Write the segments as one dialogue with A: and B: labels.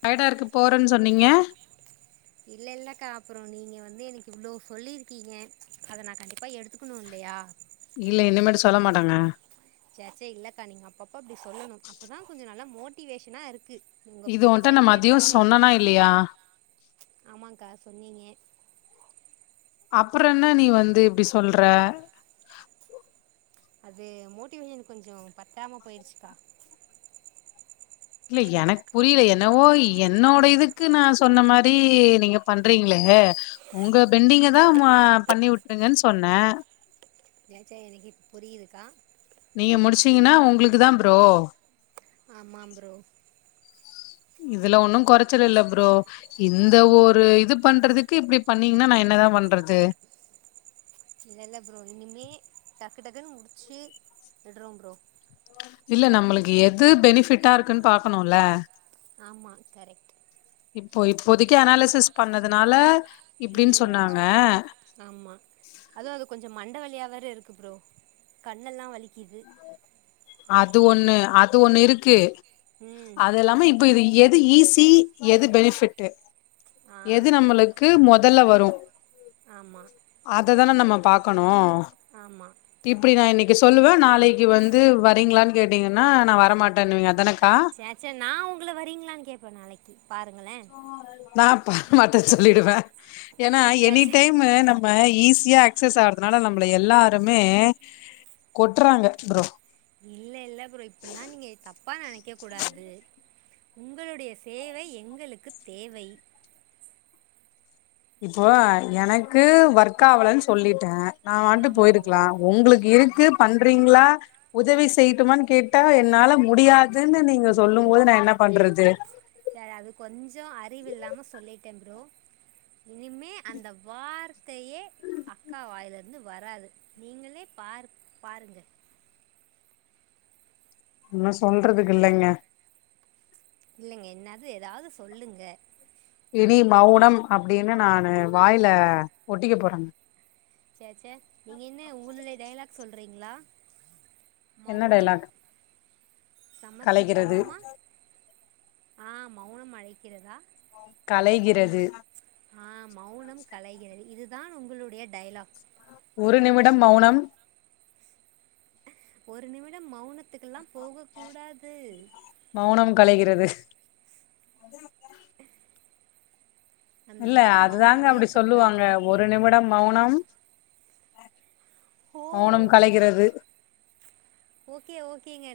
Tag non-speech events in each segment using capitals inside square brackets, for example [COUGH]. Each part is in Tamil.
A: ட்டயடா இருக்கு போறேன்னு சொன்னீங்க
B: இல்ல இல்லக்கா அப்புறோ நீங்க வந்து எனக்கு இவ்வளவு சொல்லிருக்கீங்க அத நா கண்டிப்பா எடுத்துக்கணு இல்லையா
A: இல்ல இனிமேட்டு சொல்ல மாட்டாங்க
B: ச்ச் ச்ச் இல்லக்கா நீங்க அப்பப்ப அப்டி சொல்லணு அப்பதா கொஞ்சோ நல்லா மோட்டிவேஷனா இருக்கு உங்க
A: இது உன்ட்ட
B: பேச்சை
A: நா மதியோ
B: கேட்டாலே
A: சொன்னனா இல்லையா
B: ஆமாக்கா சொன்னீங்க
A: அப்றோ என்னா நீ வந்து இப்டி சொல்றே
B: அது மோட்டிவே கொஞ்சோ பத்தாம போயிருச்சுக்கா
A: இல்லா எனக் புரிலா என்னவோ என்னோடையிதுக்கு நா சொன்னா மாரி நீங்க பண்றீங்ளே உங்க பெண்டிங்கதா மு ஆ பண்ணி வுட்டுங்கன் சொன்னே
B: ஏங்க்கா எனக்கே புரியுதுக்கா
A: நீங்க முடிச்சீங்கனா
B: இனி
A: உங்ளுக்குதா ப்ரோ
B: ஆமாம் ப்ரோ
A: இதுல ஒன்னு கொறைச்சல் இல்ல ப்ரோ இந்த ஒரு இது பண்றதுக்கு இப்டி பண்ணீங்கன்னா நா என்னதா பண்றது
B: இல்ல இல்ல ப்ரோ இனிமே டக்கு டக்குன்னு முடிச்சு விட்றோ ப்ரோ
A: இல்ல நம்மளுக்கு எது பெனிஃபிட்டா இருக்குன்னு பாக்கணுல்ல
B: ஆமா கரெக்ட்
A: இப்போ இப்போதைக்கி அனாலிசிசஸ் பண்ணதுனால இப்டின்னு
B: ம்
A: சொன்னாங்க
B: ஆமா அதுவு அது கொஞ்ச மண் மண்ட வலியா வேற இருக்கு ப்ரோ கண்ணெல்லா வலிக்கிது
A: அது ஒண்ணு அது ஒண்ணு இருக்கு
B: ம்
A: அது இல்லாம இப்ப இது எ து ஈஸி எது பெனிஃபிட்டு
B: ஆ
A: எது நம்மளுக்கு மொத் அதெல்லா வரு
B: ஆமா
A: அததான நம்ம பாக்கணு
B: ஆமா
A: இப்டி நா இன்னிக் கி சொல்லுவே நா ளைக்கி வந்து வ களானு கேட்டீங்கன்னா நா வரமாட்டேனுவீங்க அதான
B: சேச்ச நா உங்கள வரீங்களான்னு கேட்பே நாளைக்கி பாருங்களே
A: நா வரமாட்டேனு சொல்லிடுவே ஏன்னா
B: சே
A: எனி
B: சே
A: டைம்மு நம்ம ஈஸியா அக்சஸ் ஆவறதுனால நம்ம நம்மள எல்லாருமே கொட்றாங்க ப்ரோ
B: இல்ல இல்ல ப்ரோ இப்டில்லா நீங்க தப்பா நெனைக்க கூடாது உங்களுடைய சேவை எங்களுக்கு தேவை
A: இப்போ எனக்கு ஒர்க்காவலன்னு சொல்லிட்ட நா வன்ட்டு
B: ஆமா ப்ரோ
A: போயிருக்கலா உங்ளுக்கு
B: ஆமா
A: இருக்கு பண்றீங்ளா உதவி செய்ட்டுமான்னு கேட்டா என்னால முடியாதுன்னு நீங்க சொல்லும்போது நா என்ன பண்றது
B: சரி அது கொஞ்சோ அறிவு இல்லாம சொல்லிட்டே ப்ரோ இனிமே அந்த வார்த்தையே அக்கா வாயில இருந்து வராது நீங்களே பாரு பாருங்க
A: ஒன்னு சொல்றதுக்கு இல்லைங்க
B: இல்லைங்க என்னாது ஏதாவது சொல்லுங்க
A: இனி மௌனம் அப் அப்டின்னு நானு வாயில ஒட்டிக்க போறாங்க
B: ச்ச ச்சே நீங்க என்ன உங்களுடைய டைலாக் சொல்றீங்களா
A: என்ன
B: மௌனம்
A: டைலாக் கலைகிறது
B: சமர்ப்பிக்கணுமா ஆம் மௌனம் அழைக்கிறதா
A: கலைகிறது
B: ஆ மௌனம் கலைகிறது இது தான் உங்குளுடைய டைலாக்
A: ஒரு நிமிடம் மௌனம்
B: ஒரு நிமிடம் மௌன இதுக்கெல்லா போக கூடாது
A: களைகிறது
B: அந்த
A: இல்ல
B: மாதிரி
A: அதுதாங்க
B: மௌனமே
A: அப்டி சொல்லுவாங்க
B: இருக்கக்கூடாது
A: ஒரு நிமிடம் மௌனம் மௌனம்
B: ஓ
A: கலைகிறது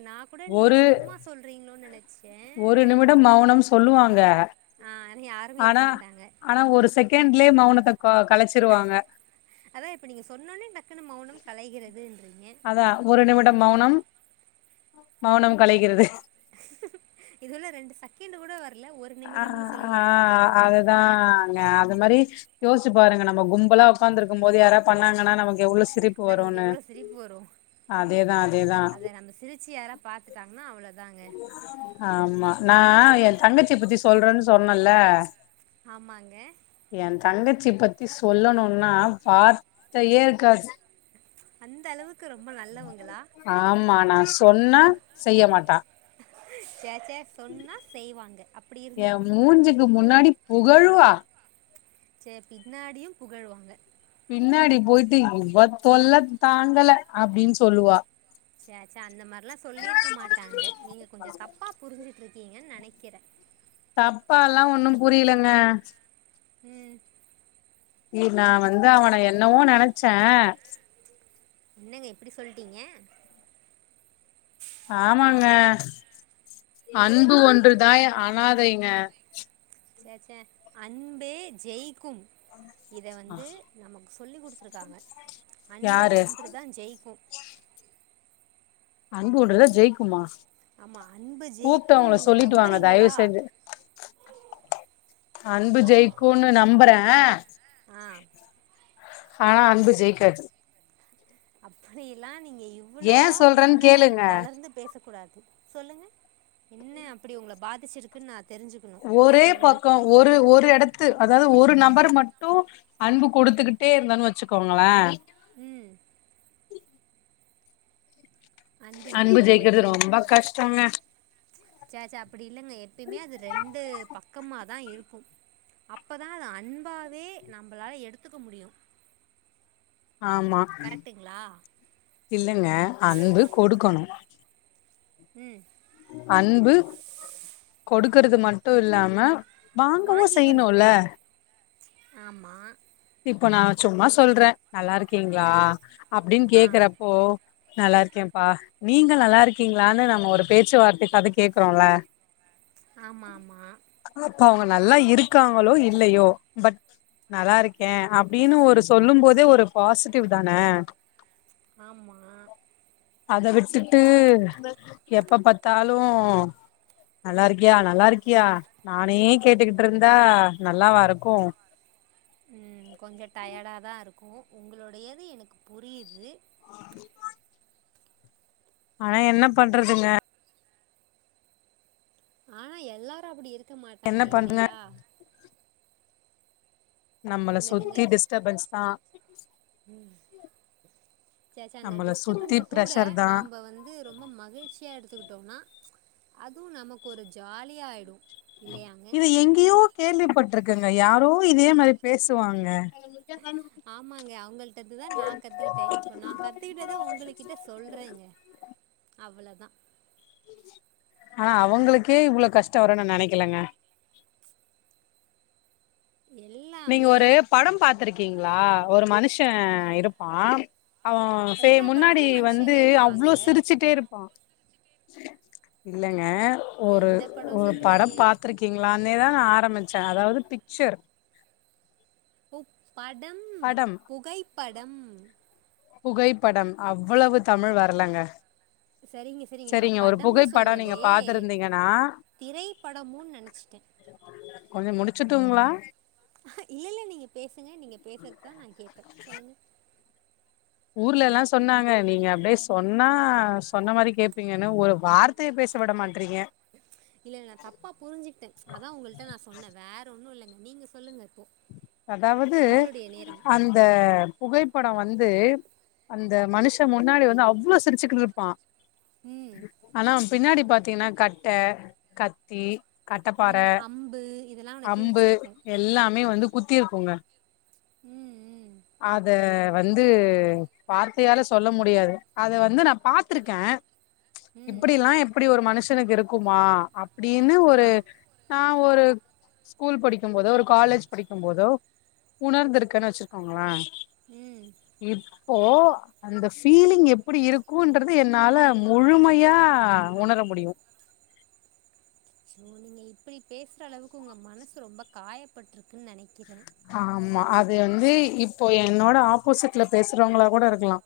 B: நா கூட நீங்க
A: ஒரு
B: சும்மா சொல்றீங்களோ நெனைச்சே
A: ஒரு நிமிடம் மௌனம் சொல்லுவாங்க
B: ஆ ஆனா யாருமே இருக்க
A: ஆனா
B: மாட்டாங்க
A: ஆனா ஒரு செகண்ட் லே மௌனத்த க கலைச்சிருவாங்க
B: அதா இப்ப நீங்க சொன்னோனே டக்குன்னு மௌனம் களைகிறதுன்றீங்க
A: அதா ஒரு நிமிடம் மௌனம் மௌனம் கலைகிறது
B: இதுல்ல ரெண்டு செகண்ட் கூட வர்
A: அ ஆ அதுதாங்க அது மாதிரி யோசிச்சு பாருங்க நம்ம கும்பலா ஒக்காந்த்ருக்குபோது யாரா பண்ணாங்கா நமக்கு எவ்ளோ சிரிப்பு
B: நமக்கு
A: வருன்னு
B: எவ்வளவு சிரிப்பு வரோ
A: அதேதா அதேதா
B: அதை நம்ம சிரிச்சு யாரா பாத்துட்டாங்கன்னா அவ்வளோ
A: ஆமா நா ஆ என் தங்கச்சி பத்தி சொல்றேன்னு சொன்னேல
B: ஆமாங்க
A: ச்சி பத்தி சொல்லணுன்னா வார்த்தையே இருக்காது
B: அந்த அளவுக் கு ரொம்ப நல்லவங்களா
A: ஆமா நா சொன்னா செய்ய மாட்டா
B: சே சே சொன்னா செய்வாங்க அப்டி
A: எ
B: இருந்திருக்கோ
A: மூஞ்சுக்கு முன்னாடி புகழுவா
B: செரி பின்னாடியு புகழுவாங்க
A: பின்னாடி போயிட்டு இவ தொல்ல தாங்கல அப்டின்னு சொல்லுவா
B: சே சே அந்த மாரிலா சொல்லிருக்க மாட்டாங்க நீங்க கொஞ்சோ தப்பா புரிஞ்சி இருக்கீங்கன்னு நெனைக்கிறே
A: தப்பாலா ஒன்னு புரிலங்க
B: உம்
A: [UNINTELLIGIBLE] நா வந்து அவன என்னவோ நெனச்சே
B: என்னங்க இப்படி சொல்லிட்டீங்க
A: ஆமாங்க அன்பு ஒன்றுதாய் அனாதைங்க
B: சேரி சேரி அன்பே ஜெய் க்கும் இத வந்து சொல்லிகுடுத்துருக்காங்க அன்பு
A: யாரு
B: ஒன்றுதா ஜெயிக்கு
A: அன்பு ஒன்றுதா ஜெயிக்குமா
B: ஆமாம் அன்பு
A: கூப்ட்டு
B: ஜெயிக்கும்னு
A: அவங்கள
B: நீங்கள்
A: சொல்லிட்டு வாங்க தயவு
B: நம்புறீங்களா
A: செஞ்சு அன்பு ஜெயிக்குன்னு நம்புறேன்
B: ஆ
A: ஆனா அன்பு ஜெயிக்காது
B: அப்டிலா நீங்க
A: ஏ
B: இவ்வளோவா
A: சொல்றேன்னு
B: மன
A: கேளுங்க
B: தளர்ந்து பேசக்கூடாது சொல்லுங்க என்ன அப்டி உங்கள பாதிச்சிருக்குனு நா
A: ஒரே பக்கோ ஒரு ஒரு எடத்து அதாவது ஒரு நபர் மட்டு அன்பு கொடுத்துக்கிட்டே இருந்தன்னு வெச்சுக்கோங்களே
B: உம் அன்பு இல்லாம
A: ஜெயிக்கிறது ரொம்ப
B: போயிடுன்றீங்களா
A: கஷ்டோங்க
B: சேச்ச அப்டி இல்லங்க எப்பமே அது ரெண்டு பக்கமா தா இருக்கு அப்பதா அத அன்பாவே நம்மளால எடுத்துக்க முடியு
A: ஆமா இல்லைங்க அன்பு கொடுக்கனு
B: உம்
A: அன்பு கொடுக்கறது மட்டு இல்லாம வாங்கவு செய்யணுல
B: ஆமா
A: இப்ப நா சும்மா சொல்றே நல்லா இருக்கீங்களா
B: ம்
A: அப்டினு
B: ஆ
A: கேக்கறப்போ நல்லா இருக்கேன்ப்பா நீங்க நல்லா இருக்கீங்களான்னு நம்ம ஒரு பேச்சுவார்த்தைக்காது கேக்குறோல
B: ஆமா ஆமா
A: இப்ப அவங்க நல்லா இருக்காங்களோ இல்லையோ பட் நல்லா இருக் கன் அப்டின்னு ஒரு சொல்லும் போதே ஒரு பாசிட்டிவ் தான
B: ஆமாம்
A: அத விட்டுட்டு எப்ப பாத்தாலும் நல்லா இருக்கியா நல்லா இருக்கியா நானே கேட்டுக்கிட்டு இருந்தா நல்லாவா இருக்கு
B: உம் கொஞ்ச டயடா தான் இருக்கு உங்களுடையது எனக்கு புரியுது
A: ஆனா என்ன பண்றதுங்க
B: ஆனா எல்லாரு அப்டி இருக் கு
A: என்ன
B: மாட்டாங்க
A: பண்றங்க
B: இல்லையா
A: நம்மள சுத்தி டிஸ்ட்டபென்ஸ் தா
B: சே சே அந்த
A: நம்மள சுத்தி
B: டிஸ்ட்டபென்ஸ்ஸ கூட
A: பிரஷர் தா
B: நாம்ப வந்து ரொம்ப மகிழ்ச்சியா எடுத்துக்கிட்டோனா அதுவு நமக்கு ஒரு ஜாலியா ஆய்டு
A: இது எங்யோ கேள்விப்பட்டிருக்கங் ங்க யாரோ இதே மாரி பேசுவாங்க
B: ஆமாங்க அவங்கள்ட்ட இருந்துதா நா கத்துக்கிட்டே இப்ப நா கத்துக்கிட்டத உங்களகிட்ட சொல்றேங்க அவ்வளொதா
A: ஆனா அவங்களுக்கே இவ்ளோ கஷ்டம் வருனு நெனைக்கலங்க நீங்க
B: எல்லாமே
A: ஒரு படம் பாத்துருக்கிங்ளா ஒரு மனுஷ இருப்பா அவொ சே
B: எல்லா
A: முன்னாடி
B: படத்துலேயும்
A: வந்து
B: மனுஷங்க
A: அவ்ளோ
B: இருப்பாங்க
A: சிரிச்சுட்டே இருப்பா இல்லங்க ஒரு
B: எந்த படம்
A: ஒரு
B: சொல்கிறீங்க
A: படம் பாத்ருக்கிங்களானே தா நா ஆரம்பிச் ச அதாவது பிக்சர்
B: உ படம்
A: படம்
B: புகைப்பட் டம்
A: புகைப்படம் அவ்வளவு தமிழ் வரலங்க
B: செரிங்க சீரிங்க நா
A: சரிங்க ஒரு
B: படம்னு
A: புகைப்படம்
B: சொல்லவே
A: நீங்க பாத்துருந்தீங்கன்னா
B: திரைப்படமோன் நெனச்சிட்டே
A: கொஞ்சோ முடிச்சுட்டுங்ளா
B: இல்ல இல்ல நீங்க பேசுங்க நீங்க பேசற் தா நா கேப்பே சொல்லுங்க
A: ஊர்லலா சொன்னாங்க நீங்க அப்டே சொன்னா சொன்ன மாரி கேப்பீங்கன்னு ஒரு வார்த்தையை பேச விட மாட்றீங்க
B: ச்ச் இல்ல இல்ல நா தப்பா புரிஞ்சுகிட்ட ச்ச் அதா உங்கள்ட்ட நா சொன்ன வேற ஒன்னு இல்லைங்க நீங்க சொல்லுங்க இப்போ
A: அதாவது
B: உங்களுடைய நேரம்
A: அந்த புகைப்படோ வந் து அந்த மனுஷ முன்னாடி வந்து அவ்ளோ சிரிச்சுக்கிட்ருப்பா
B: ம்
A: ஆனா பின்னாடி பாத்தீங்ன்னா கட்ட கத்தி கட்டப்பாற
B: ம் அம்பு இதெல்லா உன்ன
A: அம்பு
B: கிழிச்சிருக்கு
A: எல்லா மே வந்து குத்தி இருக்கோங்க.
B: ம் ம்
A: அத வந்து வார்த்தையால சொல்ல முடியாது. அத வந்து நா பாத்துருக்கே ச்ச்
B: ம்
A: இப்படில்லா எப்படி ஒரு மனு ஸ்னக்கு இருக்குமா. அப்டின்னு
B: ஆ
A: ஒரு ந ஒரு ஸ்கூல் படிக்கும் போதோ ஒரு காலேஜ் படிக்கும் போதோ உணர்ந்த இருக்குன்னு வெச்சிருக்கோங்கள.
B: ம்
A: இ இப்போ அந்த ஃபீலிங் எப்படி இருக்கும்ன்றது என்னால முழுமையா உணர முடியும்.
B: நீங்க இப்படி பேசுற அளவுக்கு உங்க மனசு ரொம்ப காயப்பிருக்குன்னு நெனைக்கிறேன்.
A: ஆமா அது வந்து இப்போ என்னோட ஆப்போசிட்ல பேசுறவங்களா கூட இருக்கலாம்.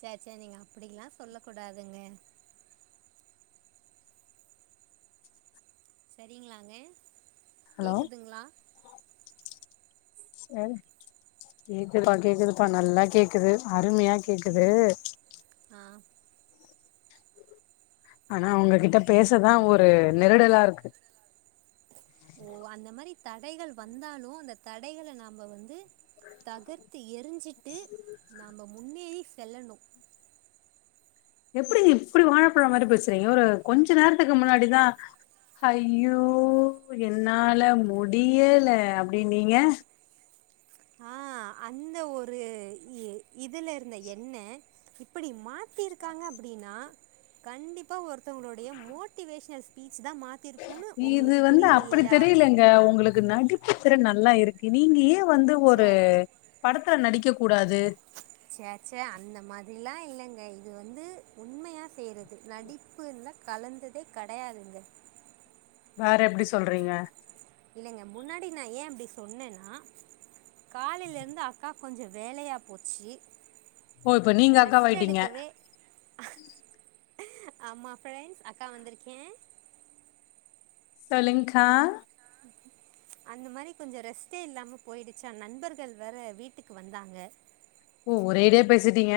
B: சரி சரி நீங்க அப்படிலாம் சொல்ல கூடாதுங்க. சரிங்களாங்க.
A: ஹலோ
B: கேக்குதுங்களா
A: கேக்குதுப்பா கேக்குதுப்பா நல்லா கேக்குது. அருமையா கேக்குது.
B: ம் ஆ
A: ஆனா அவுங்ககிட்ட பேசதா ஒரு நெருடலா இருக்கு.
B: ஓ அந்த மாரி தடைகள் வந்தாலோ அந்த தடைகள நாம வந்து தகர்த்து எரிஞ்சிட்டு நாம முன்னேறி செல்லனோ
A: எப்படி நீ இப்படி வாழைப்பழ மாரி பேசுறீங்க. ஒரு கொஞ்ச நேரத்துக்கு முன்னாடிதா ய்யோ என்னால முடியல அப்படின் ங்க
B: ஆஹ் அந்த ஒரு இதுல இருந்த என்ன இப்படி மாத்திருக்காங்க. அப்படின்னா கண்டிப்பா ஒருத்தங்களுடைய மோட்டிவேஷனல் ஸ்பீச் தா மாத்திருக்குன்னு
A: இது
B: உங்களுக்கு
A: வந்து
B: புரியுது
A: அப்படி
B: இல்லையா
A: தெரியலங்க உங்களுக்கு நடிப்பு த்தர நல்லா இருக்கு நீங்க வந்து ஒரு படத் க்க நடிக்க கூடாது.
B: சே சே அந்த மாரி அப்படிலா இல்லைங்க இது வந்து உண்மையாக செய்கறது நடிப்புல கலந்ததே கிடையாதுங்க.
A: வேற எப்படி சொல்றீங்க.
B: இல்லங்க முன்னாடி நா ஏன் அப்படி சொன்னேன்னா காலில இருந்து அக்கா கொஞ்சோ வேலையா போச்சு
A: ஓ இப்போ நீங்க அக்கா
B: ரெஸ்ட்
A: வாயிட்டீங்க.
B: ஆமா பிரெண்ட்ஸ் அக்கா வந்திருக்கே
A: சொல்லுங்க
B: அந்த மாதிரி கொஞ்சோ ரெஸ்ட்டே இல்லாம போயிடுச்சா நண்பர்கள் வேற வீட்டுக்கு வந்தாங்க
A: ஓ ஒரேடியா பேசிட்டீங்க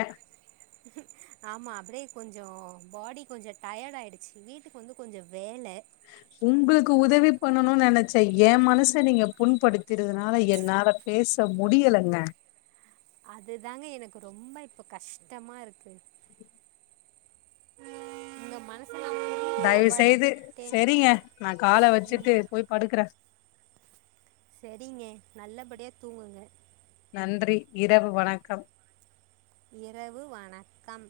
B: ஆமா அப்படியே கொஞ்சம் பாடி கொஞ்சம் டயர்ட் ஆயிடுச்சு வீட்டுக்கு வந்து கொஞ்சோ வே
A: உங்குளுக்கு உதவி பண்ணனும்னு நெனைச்சே ஏ மனச நீங்க புண்படுத்திருதுனால என்னால பேச முடியலைங்க
B: அதுதாங்க எனக்கு ரொம்ப இப்ப கஷ்டமா இருக்கு உங்க மனசு
A: தயவுசெய்து சரிங்க நா காலை
B: ம்
A: வெச்சுட்டு போய் படுக்கற
B: சரிங்க நல்லபடியா தூங்குங்க
A: நன்றி இரவு வணக்கம்
B: இரவு வணக்கம்